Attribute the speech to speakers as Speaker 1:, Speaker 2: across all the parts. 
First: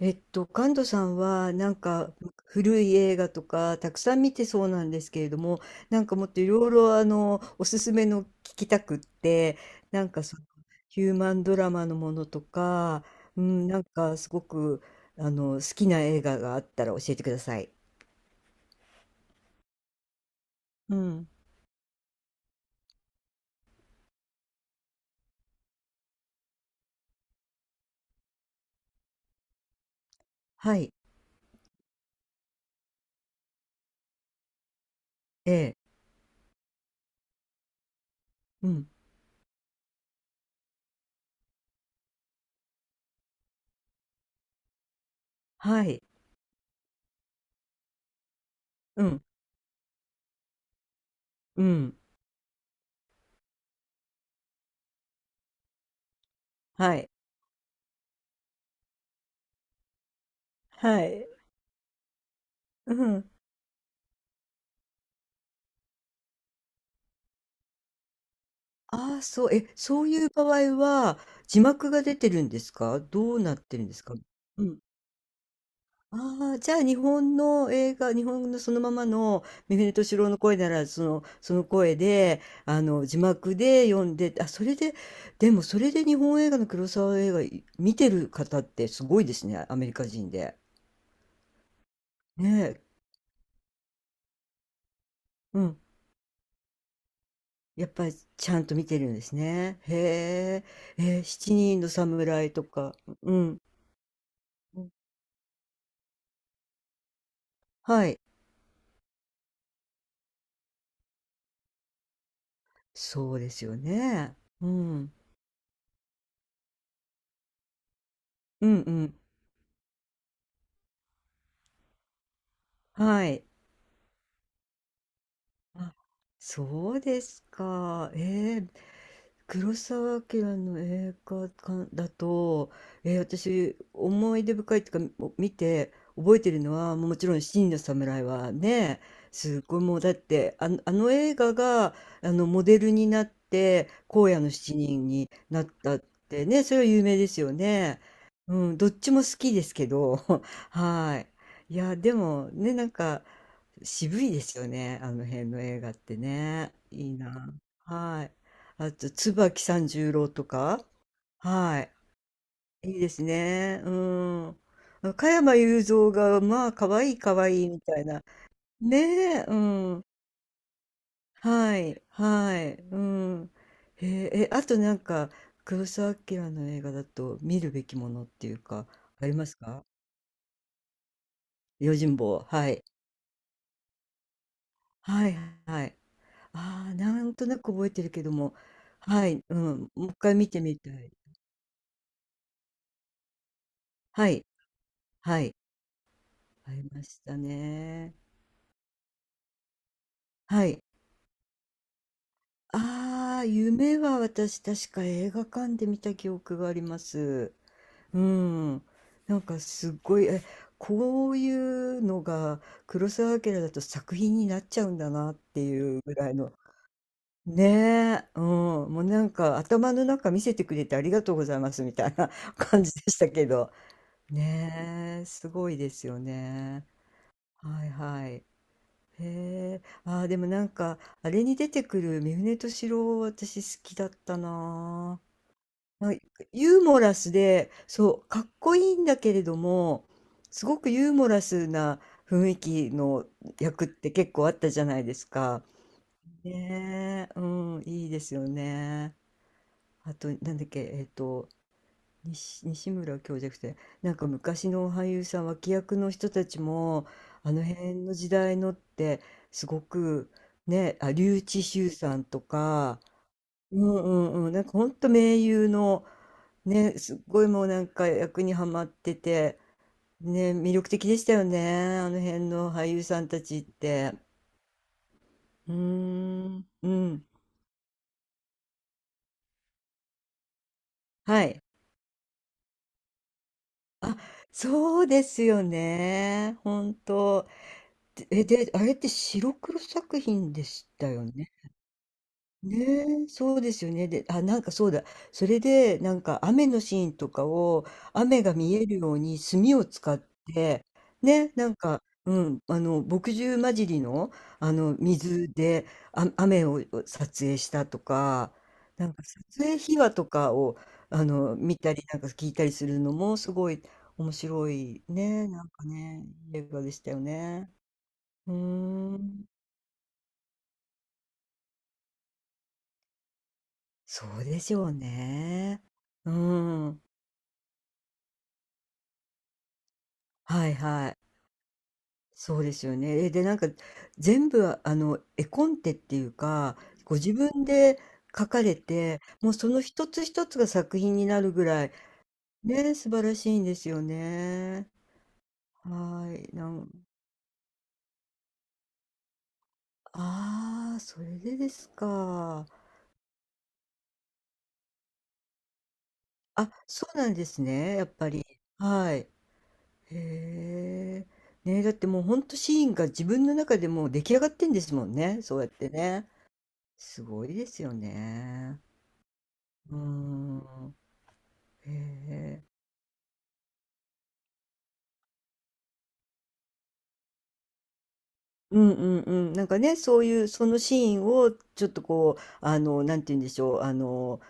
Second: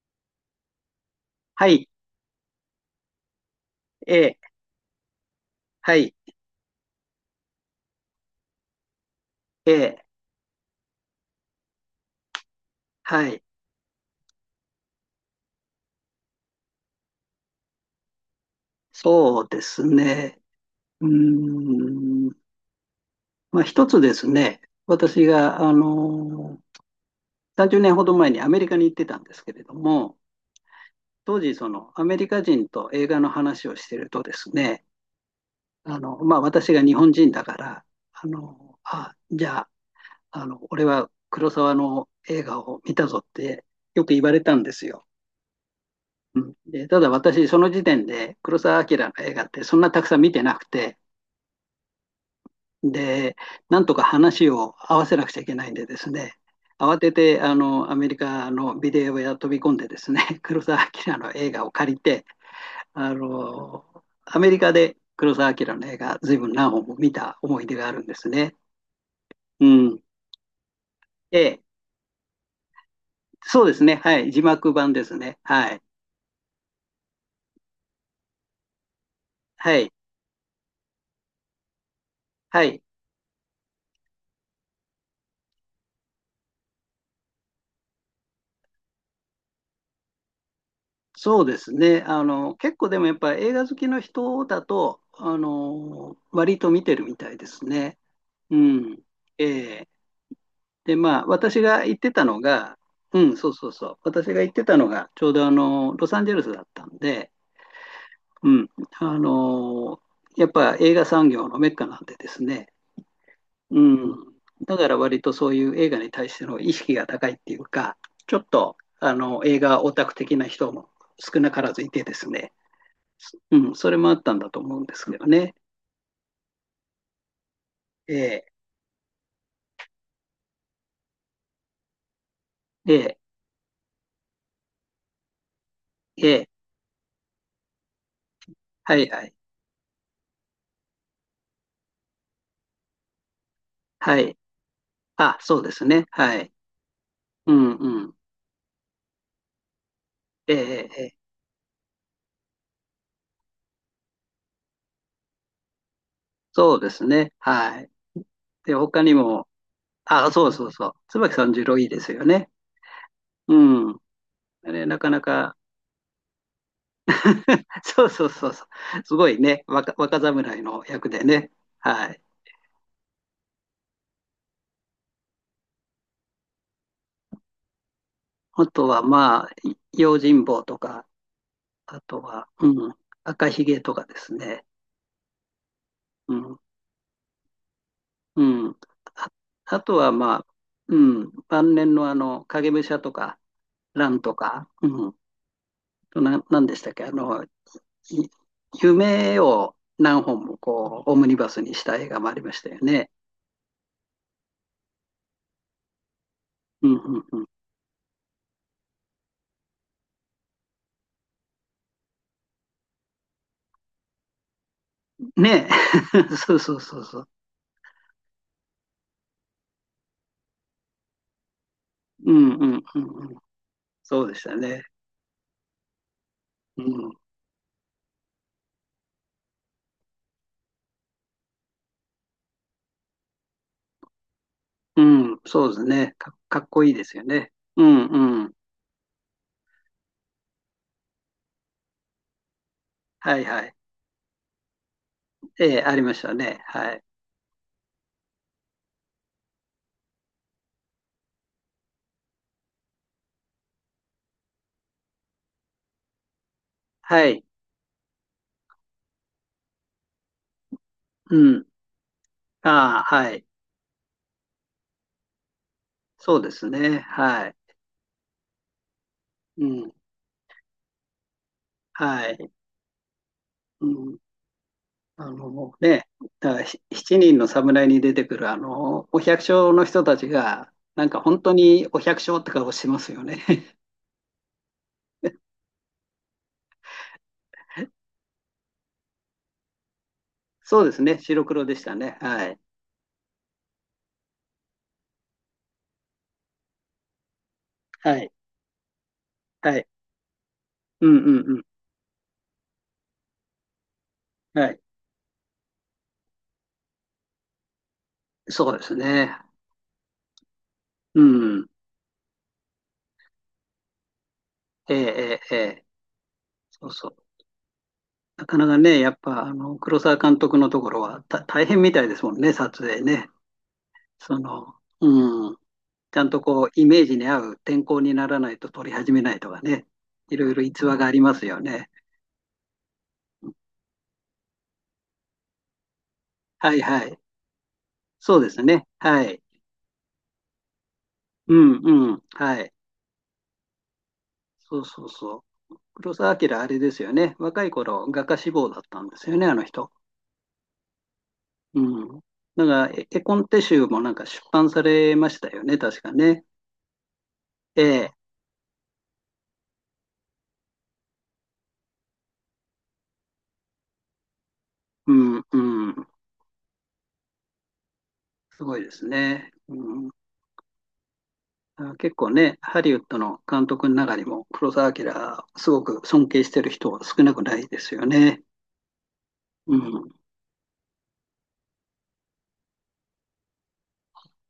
Speaker 1: カン門さんは
Speaker 2: は
Speaker 1: なん
Speaker 2: い、
Speaker 1: か古い映画とかたく
Speaker 2: え
Speaker 1: さん見
Speaker 2: え、
Speaker 1: てそうなんですけれども、
Speaker 2: は
Speaker 1: なん
Speaker 2: い、
Speaker 1: かもっといろいろおすすめの聞きたくって、
Speaker 2: ええ、
Speaker 1: なんかその、ヒューマンドラマのものとか、
Speaker 2: は
Speaker 1: う
Speaker 2: い、
Speaker 1: ん、なんかすごく好きな映画があったら教えてください。
Speaker 2: そうですね。
Speaker 1: う
Speaker 2: う
Speaker 1: ん。
Speaker 2: ーん、まあ一つですね、私が、30年ほど前にアメリカに行ってたんですけれども、
Speaker 1: はい。
Speaker 2: 当時、そのアメリカ人と映画の話をしてるとですね、
Speaker 1: ええ。
Speaker 2: まあ私が日本人だから、
Speaker 1: うん。
Speaker 2: あ、じゃあ、俺は黒沢の映画を見たぞってよく言われたんですよ。
Speaker 1: はい。
Speaker 2: うんで、ただ私、その時点で黒澤明
Speaker 1: う
Speaker 2: の
Speaker 1: ん。
Speaker 2: 映画ってそんなたくさん見てなくて、
Speaker 1: うん。
Speaker 2: で、なんとか話を合わせなくちゃいけないんでですね、
Speaker 1: は
Speaker 2: 慌
Speaker 1: い。
Speaker 2: ててアメリカのビデオ屋飛び込んでですね、黒澤
Speaker 1: は
Speaker 2: 明
Speaker 1: い。
Speaker 2: の映画を借りて、
Speaker 1: う
Speaker 2: あ
Speaker 1: ん。
Speaker 2: の、アメリカで黒澤明の映画、ずいぶん何本も見た思い出があるんですね。
Speaker 1: ああ、そう、
Speaker 2: うん。
Speaker 1: そういう場合は、
Speaker 2: え
Speaker 1: 字
Speaker 2: え、
Speaker 1: 幕が出てるんですか、どうなっ
Speaker 2: そうで
Speaker 1: て
Speaker 2: す
Speaker 1: るんで
Speaker 2: ね。
Speaker 1: すか？
Speaker 2: はい。字
Speaker 1: う
Speaker 2: 幕
Speaker 1: ん。
Speaker 2: 版ですね。はい。
Speaker 1: ああ、じゃあ日本の映画、日本のそのままの
Speaker 2: は
Speaker 1: 三船
Speaker 2: い。
Speaker 1: 敏郎の声なら、その声で、
Speaker 2: はい。
Speaker 1: 字幕で読んで、あ、それで、でもそれで日本映画の黒沢映画見てる方ってすごいですね、アメリカ人で。
Speaker 2: そうですね。
Speaker 1: ね
Speaker 2: 結
Speaker 1: え。
Speaker 2: 構でもやっぱ映画好きの人だと、
Speaker 1: うん。
Speaker 2: 割と見てるみたいです
Speaker 1: やっ
Speaker 2: ね。
Speaker 1: ぱりち
Speaker 2: う
Speaker 1: ゃんと見て
Speaker 2: ん。
Speaker 1: るんです
Speaker 2: え
Speaker 1: ね。
Speaker 2: え
Speaker 1: へ
Speaker 2: で、
Speaker 1: え、
Speaker 2: まあ、
Speaker 1: 七
Speaker 2: 私
Speaker 1: 人
Speaker 2: が
Speaker 1: の
Speaker 2: 行ってたの
Speaker 1: 侍と
Speaker 2: が、
Speaker 1: か。
Speaker 2: う
Speaker 1: う
Speaker 2: ん、そう
Speaker 1: ん。
Speaker 2: そうそう。私が行ってた
Speaker 1: う
Speaker 2: の
Speaker 1: ん、
Speaker 2: が、ちょうどロサンゼルスだったんで、
Speaker 1: はい。
Speaker 2: うん。あの、やっぱ映画産業のメッカなんでですね。
Speaker 1: そうですよ
Speaker 2: うん。
Speaker 1: ね。う
Speaker 2: だから
Speaker 1: ん。
Speaker 2: 割とそういう映画に対しての意識が高いっていうか、ちょっ
Speaker 1: う
Speaker 2: と、
Speaker 1: んうん。
Speaker 2: 映画オタク的な人も少なからずいてですね。
Speaker 1: はい。
Speaker 2: うん、それもあったんだと思うんですけどね。
Speaker 1: あ、そうですか。
Speaker 2: ええ、
Speaker 1: ええ、黒澤明の映画館だと、
Speaker 2: ええ、
Speaker 1: 私思い出深いっていうか、もう見て
Speaker 2: え
Speaker 1: 覚え
Speaker 2: え、
Speaker 1: てるのはもちろん「七人の侍」は
Speaker 2: は
Speaker 1: ね、
Speaker 2: いはい、
Speaker 1: すごい、もうだってあの映画がモデルになって
Speaker 2: は
Speaker 1: 「荒
Speaker 2: い。
Speaker 1: 野の七人」に
Speaker 2: あ、そ
Speaker 1: な
Speaker 2: う
Speaker 1: っ
Speaker 2: です
Speaker 1: たっ
Speaker 2: ね。は
Speaker 1: て
Speaker 2: い。
Speaker 1: ね、それは有名ですよ
Speaker 2: うんう
Speaker 1: ね。
Speaker 2: ん。
Speaker 1: うん、どっちも好きですけど。
Speaker 2: ええ、ええ、ええ
Speaker 1: はい。いやでもね、なんか渋いですよね、あの辺の映画ってね。
Speaker 2: そうです
Speaker 1: いい
Speaker 2: ね。
Speaker 1: な。
Speaker 2: はい。
Speaker 1: はい。
Speaker 2: で、
Speaker 1: あ
Speaker 2: 他
Speaker 1: と、
Speaker 2: にも、
Speaker 1: 椿三十郎
Speaker 2: あ、
Speaker 1: と
Speaker 2: そうそう
Speaker 1: か。
Speaker 2: そう。椿三十郎
Speaker 1: は
Speaker 2: いいですよね。
Speaker 1: い。いいですね。
Speaker 2: う
Speaker 1: う
Speaker 2: ん。
Speaker 1: ん。
Speaker 2: あれ、なかな
Speaker 1: 加山
Speaker 2: か、
Speaker 1: 雄三が、まあ、可愛い可愛いみ た
Speaker 2: そ
Speaker 1: い
Speaker 2: う
Speaker 1: な。
Speaker 2: そうそうそ
Speaker 1: ね
Speaker 2: う。すごい
Speaker 1: え。う
Speaker 2: ね、
Speaker 1: ん。
Speaker 2: 若侍の役でね。
Speaker 1: はい、
Speaker 2: はい。
Speaker 1: はい、うん。へえ、あとなんか、黒澤明の映画だと見るべきものっていう
Speaker 2: あと
Speaker 1: か、
Speaker 2: は、
Speaker 1: あり
Speaker 2: ま
Speaker 1: ま
Speaker 2: あ、
Speaker 1: すか？
Speaker 2: 用心棒とか、
Speaker 1: 用
Speaker 2: あ
Speaker 1: 心
Speaker 2: と
Speaker 1: 棒。
Speaker 2: は、
Speaker 1: はい。
Speaker 2: 赤ひげとかですね。
Speaker 1: はい、はい。
Speaker 2: うん
Speaker 1: ああ、なんとなく覚えてるけど
Speaker 2: う
Speaker 1: も、
Speaker 2: ん。
Speaker 1: は
Speaker 2: あ、
Speaker 1: い、う
Speaker 2: あ
Speaker 1: ん、
Speaker 2: と
Speaker 1: もう
Speaker 2: は、
Speaker 1: 一回
Speaker 2: まあ、
Speaker 1: 見てみた
Speaker 2: う
Speaker 1: い。
Speaker 2: 晩年のあの、影武者とか、ン
Speaker 1: は
Speaker 2: と
Speaker 1: い、
Speaker 2: か、
Speaker 1: はい、
Speaker 2: なん
Speaker 1: あ
Speaker 2: でした
Speaker 1: り
Speaker 2: っ
Speaker 1: ま
Speaker 2: け、あ
Speaker 1: した
Speaker 2: の、い
Speaker 1: ね。
Speaker 2: 夢を何本も
Speaker 1: はい。
Speaker 2: こう、オムニバスにした映画もありましたよね。
Speaker 1: ああ、夢は私確か映画館で見た記憶があり
Speaker 2: うん、う
Speaker 1: ま
Speaker 2: ん、うん。
Speaker 1: す。うん。なんかすっごい、こういうのが黒澤明だと作品になっちゃうんだなって
Speaker 2: ね
Speaker 1: いうぐらい
Speaker 2: え。
Speaker 1: の。
Speaker 2: そうそうそうそう。
Speaker 1: ねえ、うん、もうなんか頭の中見せてくれてありがとうございますみたいな
Speaker 2: う ん、うん、
Speaker 1: 感じ
Speaker 2: う
Speaker 1: で
Speaker 2: ん。
Speaker 1: した
Speaker 2: うん
Speaker 1: けど。
Speaker 2: そうでしたね。
Speaker 1: ねえ、すごいですよ
Speaker 2: う
Speaker 1: ね。
Speaker 2: ん、
Speaker 1: はいはい。へえ、でもなんか、あれに出てくる三船敏郎、私好きだった
Speaker 2: う
Speaker 1: な
Speaker 2: ん、そうです
Speaker 1: あ。な
Speaker 2: ね。
Speaker 1: んか
Speaker 2: かっ
Speaker 1: ユー
Speaker 2: こいい
Speaker 1: モ
Speaker 2: で
Speaker 1: ラ
Speaker 2: すよ
Speaker 1: ス
Speaker 2: ね。
Speaker 1: で、
Speaker 2: うん、
Speaker 1: そう、か
Speaker 2: う
Speaker 1: っ
Speaker 2: ん。
Speaker 1: こいいんだけれども、すごくユーモラスな雰囲気の
Speaker 2: はいはい。
Speaker 1: 役って結構あったじゃないですか。
Speaker 2: ええ、ありましたね。はい。
Speaker 1: ねえ。うん、いいですよね。あと、なんだっけ、西村教授じなて、なんか昔の俳優さん、脇役の人たちも、
Speaker 2: はい。
Speaker 1: あの辺の時代のって、すごく、ね、あ、笠
Speaker 2: う
Speaker 1: 智
Speaker 2: ん。
Speaker 1: 衆さんと
Speaker 2: あ
Speaker 1: か、
Speaker 2: あ、はい。
Speaker 1: うんうんうん、なんかほんと名優の、
Speaker 2: そうです
Speaker 1: ね、
Speaker 2: ね。
Speaker 1: すっごい、
Speaker 2: はい。
Speaker 1: もうなんか役にはまってて、
Speaker 2: うん、
Speaker 1: ね、魅力的でしたよね、あの
Speaker 2: は
Speaker 1: 辺
Speaker 2: い。
Speaker 1: の俳優さんたちっ
Speaker 2: う
Speaker 1: て。
Speaker 2: ん、あの
Speaker 1: うー
Speaker 2: ね、だから
Speaker 1: ん、う
Speaker 2: 七
Speaker 1: ん、
Speaker 2: 人の侍に出てくるあのお百姓の人たちが、なんか本
Speaker 1: は
Speaker 2: 当
Speaker 1: い。
Speaker 2: にお百姓って顔してますよね。
Speaker 1: あ、そうですよね、本当で、で、あれって白黒作品で
Speaker 2: そう
Speaker 1: し
Speaker 2: です
Speaker 1: た
Speaker 2: ね、
Speaker 1: よ
Speaker 2: 白
Speaker 1: ね。
Speaker 2: 黒でしたね。はい。
Speaker 1: ねえ、そうですよね。で、あ、なんかそうだ。それで、なんか雨のシーンとかを、
Speaker 2: はい。
Speaker 1: 雨が見えるように墨
Speaker 2: は
Speaker 1: を
Speaker 2: い。
Speaker 1: 使って、
Speaker 2: うんう
Speaker 1: ね、
Speaker 2: んう
Speaker 1: なんか、うん、墨汁混じりの、
Speaker 2: ん。はい。
Speaker 1: 水で、あ、雨を撮影したとか、
Speaker 2: そうです
Speaker 1: なんか
Speaker 2: ね。
Speaker 1: 撮影秘話とかを、
Speaker 2: うん。
Speaker 1: 見たり、なんか聞いたりするのも、すごい面白
Speaker 2: ええ
Speaker 1: い
Speaker 2: え
Speaker 1: ね、
Speaker 2: ええ
Speaker 1: なん
Speaker 2: え
Speaker 1: かね、映画
Speaker 2: そう
Speaker 1: でし
Speaker 2: そ
Speaker 1: た
Speaker 2: う。
Speaker 1: よね。
Speaker 2: な
Speaker 1: う
Speaker 2: かなかね、や
Speaker 1: ー
Speaker 2: っぱ
Speaker 1: ん。
Speaker 2: あの黒澤監督のところは大変みたいですもんね、撮影ね。
Speaker 1: そ
Speaker 2: そ
Speaker 1: うで
Speaker 2: の、
Speaker 1: しょう
Speaker 2: うん。
Speaker 1: ね。
Speaker 2: ちゃん
Speaker 1: うー
Speaker 2: とこう、イメ
Speaker 1: ん。
Speaker 2: ージに合う天候にならないと取り始めないとかね、いろいろ
Speaker 1: はい
Speaker 2: 逸話が
Speaker 1: は
Speaker 2: あ
Speaker 1: い。
Speaker 2: りますよね。
Speaker 1: そうですよね。で、なんか全部絵コンテっていう
Speaker 2: は
Speaker 1: か、
Speaker 2: いは
Speaker 1: ご
Speaker 2: い。
Speaker 1: 自分で
Speaker 2: そう
Speaker 1: 描
Speaker 2: です
Speaker 1: かれ
Speaker 2: ね。
Speaker 1: て、
Speaker 2: はい。
Speaker 1: もうその一つ一つが作品になる
Speaker 2: う
Speaker 1: ぐら
Speaker 2: ん
Speaker 1: い、
Speaker 2: うん。はい。
Speaker 1: ね、素晴らしいんですよ
Speaker 2: そう
Speaker 1: ね。
Speaker 2: そうそう。黒
Speaker 1: は
Speaker 2: 澤
Speaker 1: い。
Speaker 2: 明、あれですよね。若い頃、画家志望だったんですよね、あの人。
Speaker 1: ああ、それでです
Speaker 2: うん。
Speaker 1: か。
Speaker 2: なんか、絵コンテ集もなんか出版されましたよね、確かね。
Speaker 1: あ、そうなんです
Speaker 2: え
Speaker 1: ね、やっ
Speaker 2: え。
Speaker 1: ぱり。はい。へえ。ね、だってもうほんとシーンが自分の中でもう出来上がってんですも
Speaker 2: う
Speaker 1: んね、
Speaker 2: ん
Speaker 1: そうやって
Speaker 2: うん。
Speaker 1: ね。すごいですよ
Speaker 2: すご
Speaker 1: ね。
Speaker 2: いですね。
Speaker 1: うー
Speaker 2: うん
Speaker 1: ん。
Speaker 2: あ結構ね、
Speaker 1: へえ。
Speaker 2: ハリウッドの監督の中にも、黒澤明、すごく尊敬してる人は少なくないですよね。
Speaker 1: うんうんうん。なん
Speaker 2: う
Speaker 1: かね、
Speaker 2: ん。
Speaker 1: そういう、そのシーンをちょっとこう、なんて言うんでしょう、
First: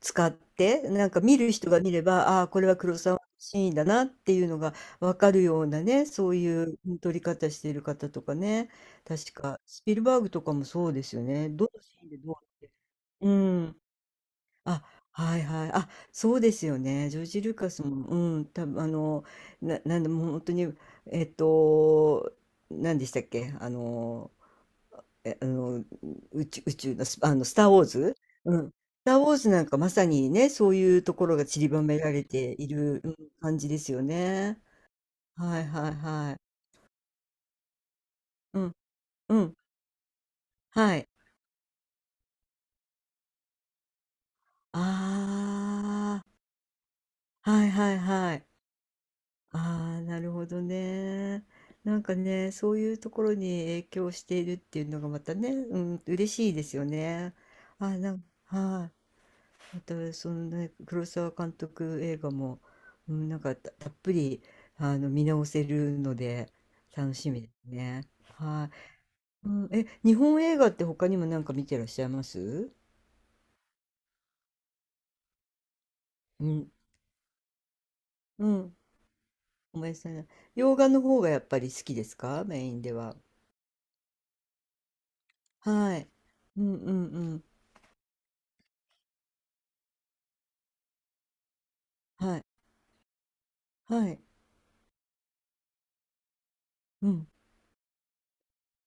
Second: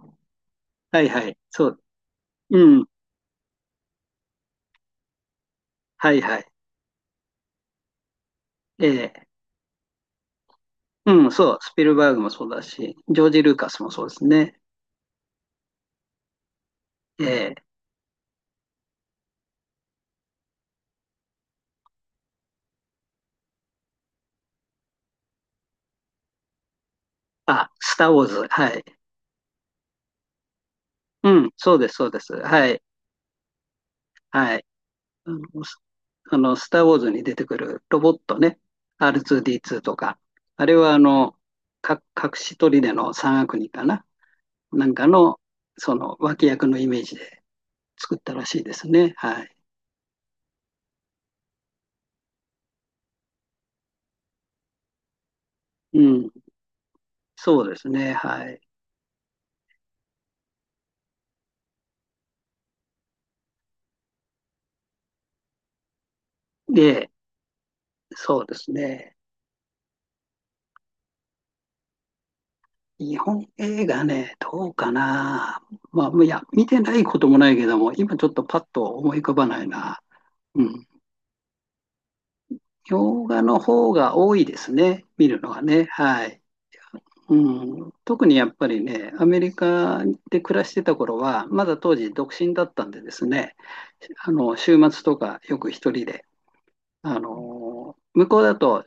Speaker 1: 使って、
Speaker 2: は
Speaker 1: な
Speaker 2: い
Speaker 1: んか
Speaker 2: は
Speaker 1: 見
Speaker 2: い。
Speaker 1: る
Speaker 2: そ
Speaker 1: 人が
Speaker 2: う。
Speaker 1: 見れば、これ
Speaker 2: う
Speaker 1: は
Speaker 2: ん。
Speaker 1: 黒沢のシーンだなっていうのがわかるようなね、
Speaker 2: はい
Speaker 1: そう
Speaker 2: はい。
Speaker 1: いう撮り方している方とかね、
Speaker 2: ええ。
Speaker 1: 確か、スピルバーグとかもそうですよ
Speaker 2: うん、
Speaker 1: ね。
Speaker 2: そう。
Speaker 1: ど
Speaker 2: ス
Speaker 1: の
Speaker 2: ピル
Speaker 1: シーン
Speaker 2: バー
Speaker 1: で
Speaker 2: グも
Speaker 1: どうっ
Speaker 2: そうだ
Speaker 1: て。
Speaker 2: し、ジョー
Speaker 1: う
Speaker 2: ジ・ルーカ
Speaker 1: ん。
Speaker 2: スもそうですね。
Speaker 1: あ、はいはい。あ、そうですよね。ジョ
Speaker 2: え
Speaker 1: ージ・ルー
Speaker 2: え。
Speaker 1: カスも、うん、たぶん、なんでもう本当に、えっと、何でしたっけ、あの、え、あの、宇宙のス、あの、スター・
Speaker 2: あ、
Speaker 1: ウォー
Speaker 2: スター・
Speaker 1: ズ。
Speaker 2: ウォーズ。
Speaker 1: う
Speaker 2: は
Speaker 1: ん。ス
Speaker 2: い。
Speaker 1: ター・ウォーズなんかまさにね、そういうとこ
Speaker 2: う
Speaker 1: ろが
Speaker 2: ん、
Speaker 1: 散り
Speaker 2: そう
Speaker 1: ば
Speaker 2: です、
Speaker 1: め
Speaker 2: そう
Speaker 1: ら
Speaker 2: で
Speaker 1: れ
Speaker 2: す。
Speaker 1: て
Speaker 2: は
Speaker 1: い
Speaker 2: い。
Speaker 1: る、感じですよ
Speaker 2: は
Speaker 1: ね。
Speaker 2: い。あ
Speaker 1: は
Speaker 2: の、
Speaker 1: い
Speaker 2: ス
Speaker 1: はいは
Speaker 2: あ
Speaker 1: い。
Speaker 2: のスター・ウォーズに出てくるロボットね。
Speaker 1: うん、うん、
Speaker 2: R2D2 とか。あれは、
Speaker 1: はい。
Speaker 2: 隠し砦の三悪人かな。なんかの、その
Speaker 1: あ
Speaker 2: 脇役のイメージで
Speaker 1: あ、はいはい
Speaker 2: 作っ
Speaker 1: は
Speaker 2: たら
Speaker 1: い。
Speaker 2: しいですね。はい。
Speaker 1: ああ、なるほどね。なんかね、そういうところに影響しているっていうのがまたね、う
Speaker 2: う
Speaker 1: ん、
Speaker 2: ん。
Speaker 1: 嬉しいですよね。
Speaker 2: そうです
Speaker 1: あ、
Speaker 2: ね。はい。
Speaker 1: はい。また、そのね、黒沢監督映画も、うん、なんかたっぷり、見直せるので、
Speaker 2: で、
Speaker 1: 楽しみですね。
Speaker 2: そうで
Speaker 1: は
Speaker 2: すね。
Speaker 1: い。うん、日本映画って他にもなんか見てらっしゃいます？
Speaker 2: 日本映画ね、どうかな。まあ、いや、
Speaker 1: う
Speaker 2: 見
Speaker 1: ん、
Speaker 2: てないこともないけども、今ちょっと
Speaker 1: う
Speaker 2: パッ
Speaker 1: ん、
Speaker 2: と思い浮かばない
Speaker 1: ごめんな
Speaker 2: な。
Speaker 1: さいね。
Speaker 2: う
Speaker 1: 洋
Speaker 2: ん。
Speaker 1: 画の方がやっぱり好きですか？メインでは。
Speaker 2: 洋画の方が多いですね。見るのはね。
Speaker 1: はい。
Speaker 2: はい。
Speaker 1: うんうんう
Speaker 2: う
Speaker 1: ん。
Speaker 2: ん、特にやっぱりね、アメリカで暮らしてた頃は、まだ当時独
Speaker 1: はい。
Speaker 2: 身だったんでですね、
Speaker 1: はい。
Speaker 2: 週末とかよく一人で
Speaker 1: う
Speaker 2: あ
Speaker 1: ん。
Speaker 2: の向こうだと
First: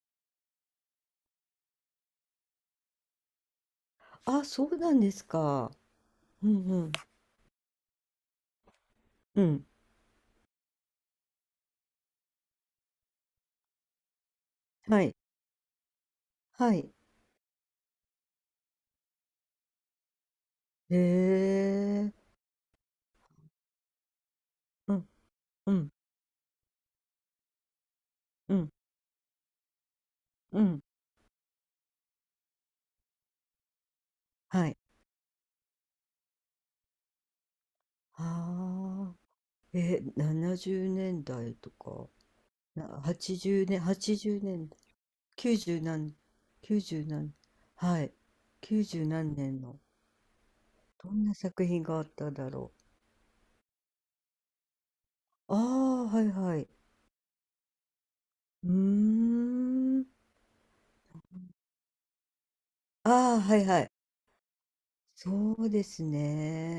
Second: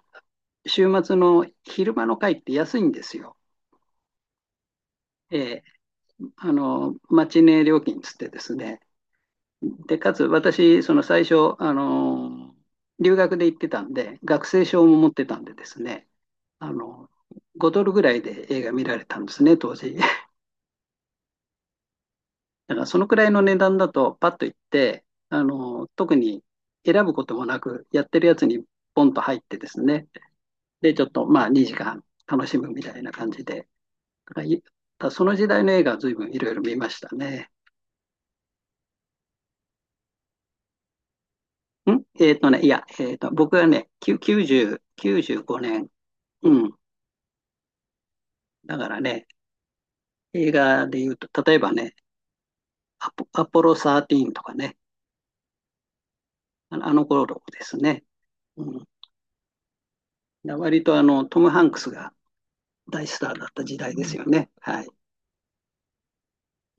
Speaker 2: 週末の昼間の会って安いんですよ。
Speaker 1: あ、そうなんです
Speaker 2: え
Speaker 1: か。うんうん。
Speaker 2: マチネ料金つってですね。
Speaker 1: うん。
Speaker 2: で、かつ私、その最初、留学で行ってたんで、学生証も
Speaker 1: は
Speaker 2: 持っ
Speaker 1: い。
Speaker 2: てたんでですね、あ
Speaker 1: はい。
Speaker 2: の5ドルぐらいで映画見られたんですね、当時。
Speaker 1: へえ。
Speaker 2: だからそのくらいの値段だと、パッと行っ
Speaker 1: う
Speaker 2: て、
Speaker 1: ん。うん。
Speaker 2: 特に選ぶこともなく、やってるやつ
Speaker 1: う
Speaker 2: に
Speaker 1: ん。
Speaker 2: ポンと入ってですね、
Speaker 1: うん。
Speaker 2: で、ちょっとまあ2時間楽しむみたいな感じで。だ
Speaker 1: はい。
Speaker 2: かその時代の映画は随分いろいろ見ましたね。
Speaker 1: ああ。70年代とか、
Speaker 2: いや、僕
Speaker 1: 80
Speaker 2: は
Speaker 1: 年、
Speaker 2: ね、
Speaker 1: 80年、
Speaker 2: 90、95
Speaker 1: 90
Speaker 2: 年。
Speaker 1: 何、
Speaker 2: うん。
Speaker 1: 90何、はい。
Speaker 2: だから
Speaker 1: 90
Speaker 2: ね、
Speaker 1: 何年の、
Speaker 2: 映画で言
Speaker 1: ど
Speaker 2: う
Speaker 1: んな
Speaker 2: と、例え
Speaker 1: 作
Speaker 2: ば
Speaker 1: 品
Speaker 2: ね、
Speaker 1: があっただろ
Speaker 2: アポロ13とかね、
Speaker 1: う。ああ、はいはい。
Speaker 2: あの頃ですね。う
Speaker 1: うー
Speaker 2: ん。
Speaker 1: ん。
Speaker 2: 割とトム・ハンクスが大スタ
Speaker 1: あ
Speaker 2: ー
Speaker 1: あ、
Speaker 2: だっ
Speaker 1: は
Speaker 2: た
Speaker 1: い
Speaker 2: 時
Speaker 1: はい。
Speaker 2: 代ですよね。はい。
Speaker 1: そうです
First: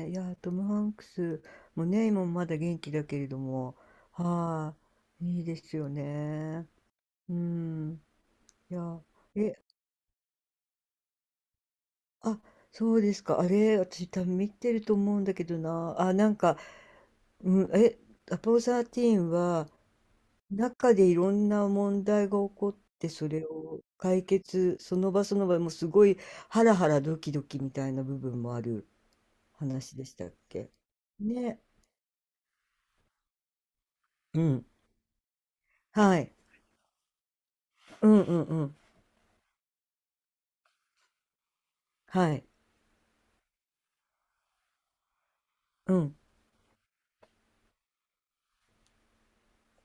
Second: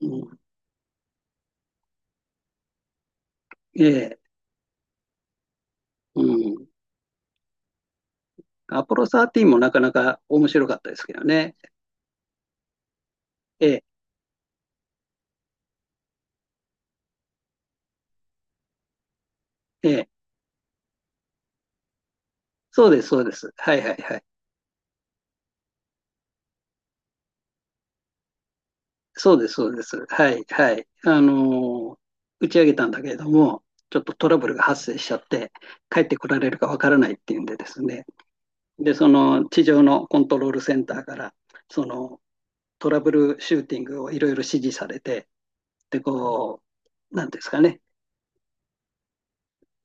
Speaker 2: う
Speaker 1: いや、
Speaker 2: ん。
Speaker 1: トム・ハンクスもね、今もまだ元気だけれども、
Speaker 2: ええ、
Speaker 1: はい、いいですよ
Speaker 2: うん。
Speaker 1: ね。うん。い
Speaker 2: アポ
Speaker 1: や、
Speaker 2: ロ13も
Speaker 1: え、
Speaker 2: なかなか面白かったですけどね。
Speaker 1: あ、そうですか。あ
Speaker 2: え
Speaker 1: れ、
Speaker 2: え、
Speaker 1: 私多分見てると思うんだけどな。あ、なんか、うん、アポロ13は、
Speaker 2: ええ。
Speaker 1: 中でいろんな問題が起こっ
Speaker 2: そうです、
Speaker 1: て、
Speaker 2: そう
Speaker 1: そ
Speaker 2: で
Speaker 1: れ
Speaker 2: す。はい
Speaker 1: を
Speaker 2: はいは
Speaker 1: 解
Speaker 2: い。
Speaker 1: 決、その場その場、もうすごいハラハラドキドキみたいな部分もある
Speaker 2: そうです、そうです。
Speaker 1: 話でした
Speaker 2: は
Speaker 1: っ
Speaker 2: い、
Speaker 1: け
Speaker 2: はい。
Speaker 1: ね。
Speaker 2: 打ち上げたんだけれども、ちょっとトラ
Speaker 1: う
Speaker 2: ブルが
Speaker 1: ん。
Speaker 2: 発生しちゃって、帰って
Speaker 1: は
Speaker 2: こ
Speaker 1: い。
Speaker 2: られるかわからないっていうんでですね。
Speaker 1: うんうんうん。
Speaker 2: で、その地上のコントロールセンターから、その
Speaker 1: はい。
Speaker 2: トラブルシューティングをいろいろ指示されて、
Speaker 1: う
Speaker 2: で、
Speaker 1: ん。
Speaker 2: こう、なんていうんですかね。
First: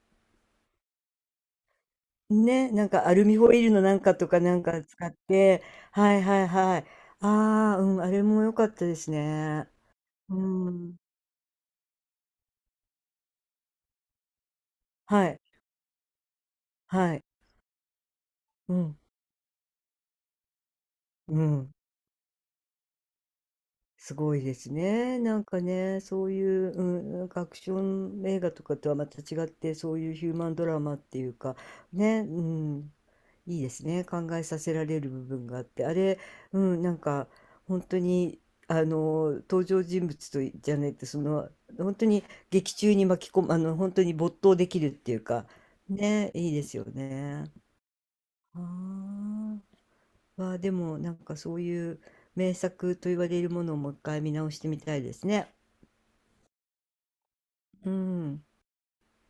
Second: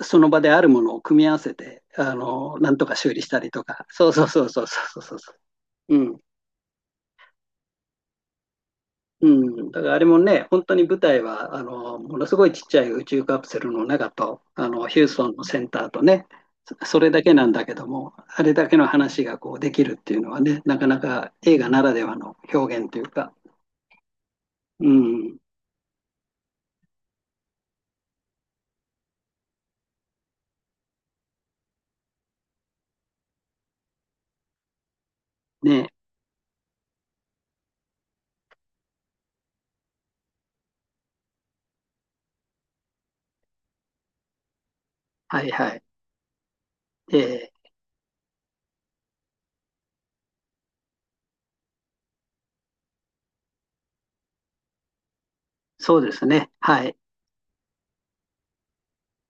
Speaker 2: その場であるものを組み合わせて、な
Speaker 1: ね、
Speaker 2: んと
Speaker 1: なん
Speaker 2: か
Speaker 1: か
Speaker 2: 修
Speaker 1: ア
Speaker 2: 理
Speaker 1: ル
Speaker 2: し
Speaker 1: ミ
Speaker 2: たり
Speaker 1: ホイ
Speaker 2: と
Speaker 1: ルの
Speaker 2: か。
Speaker 1: なん
Speaker 2: そう
Speaker 1: か
Speaker 2: そう
Speaker 1: とか
Speaker 2: そう
Speaker 1: な
Speaker 2: そ
Speaker 1: ん
Speaker 2: うそ
Speaker 1: か
Speaker 2: う
Speaker 1: 使っ
Speaker 2: そうそ
Speaker 1: て、
Speaker 2: う。う
Speaker 1: は
Speaker 2: ん。
Speaker 1: いはいはい。ああ、うん、あれも良かったです
Speaker 2: う
Speaker 1: ね。
Speaker 2: ん、だからあれも
Speaker 1: う
Speaker 2: ね、本当に
Speaker 1: ん。
Speaker 2: 舞台はあのものすごいちっちゃい宇宙カプセルの中とあのヒュース
Speaker 1: は
Speaker 2: トン
Speaker 1: い、
Speaker 2: のセンターとね、それ
Speaker 1: は
Speaker 2: だ
Speaker 1: い。
Speaker 2: けなんだけども、あれだ
Speaker 1: う
Speaker 2: けの
Speaker 1: ん、
Speaker 2: 話がこうできるっていうのはね、なかなか
Speaker 1: う
Speaker 2: 映画
Speaker 1: ん。
Speaker 2: ならではの表現というか、
Speaker 1: すごいです
Speaker 2: う
Speaker 1: ね。
Speaker 2: ん、
Speaker 1: なんかね、そういう、うん、なんかアクション映画とかとはまた違って、そういうヒューマンドラマっていうか、ね、うん、いいですね。考えさせられる部分があって、
Speaker 2: ね、
Speaker 1: あれ、うん、なんか本当に、登場人物とじゃないと、その、本当に劇中に巻き込む、本当に没頭できるっていう
Speaker 2: は
Speaker 1: か、
Speaker 2: いはい。
Speaker 1: ね、いいですよ
Speaker 2: え
Speaker 1: ね。
Speaker 2: ー
Speaker 1: ああ。はあ、でもなんかそういう名作と言われるものをもう一回見直してみたいですね。
Speaker 2: そうですね、はい。
Speaker 1: うん。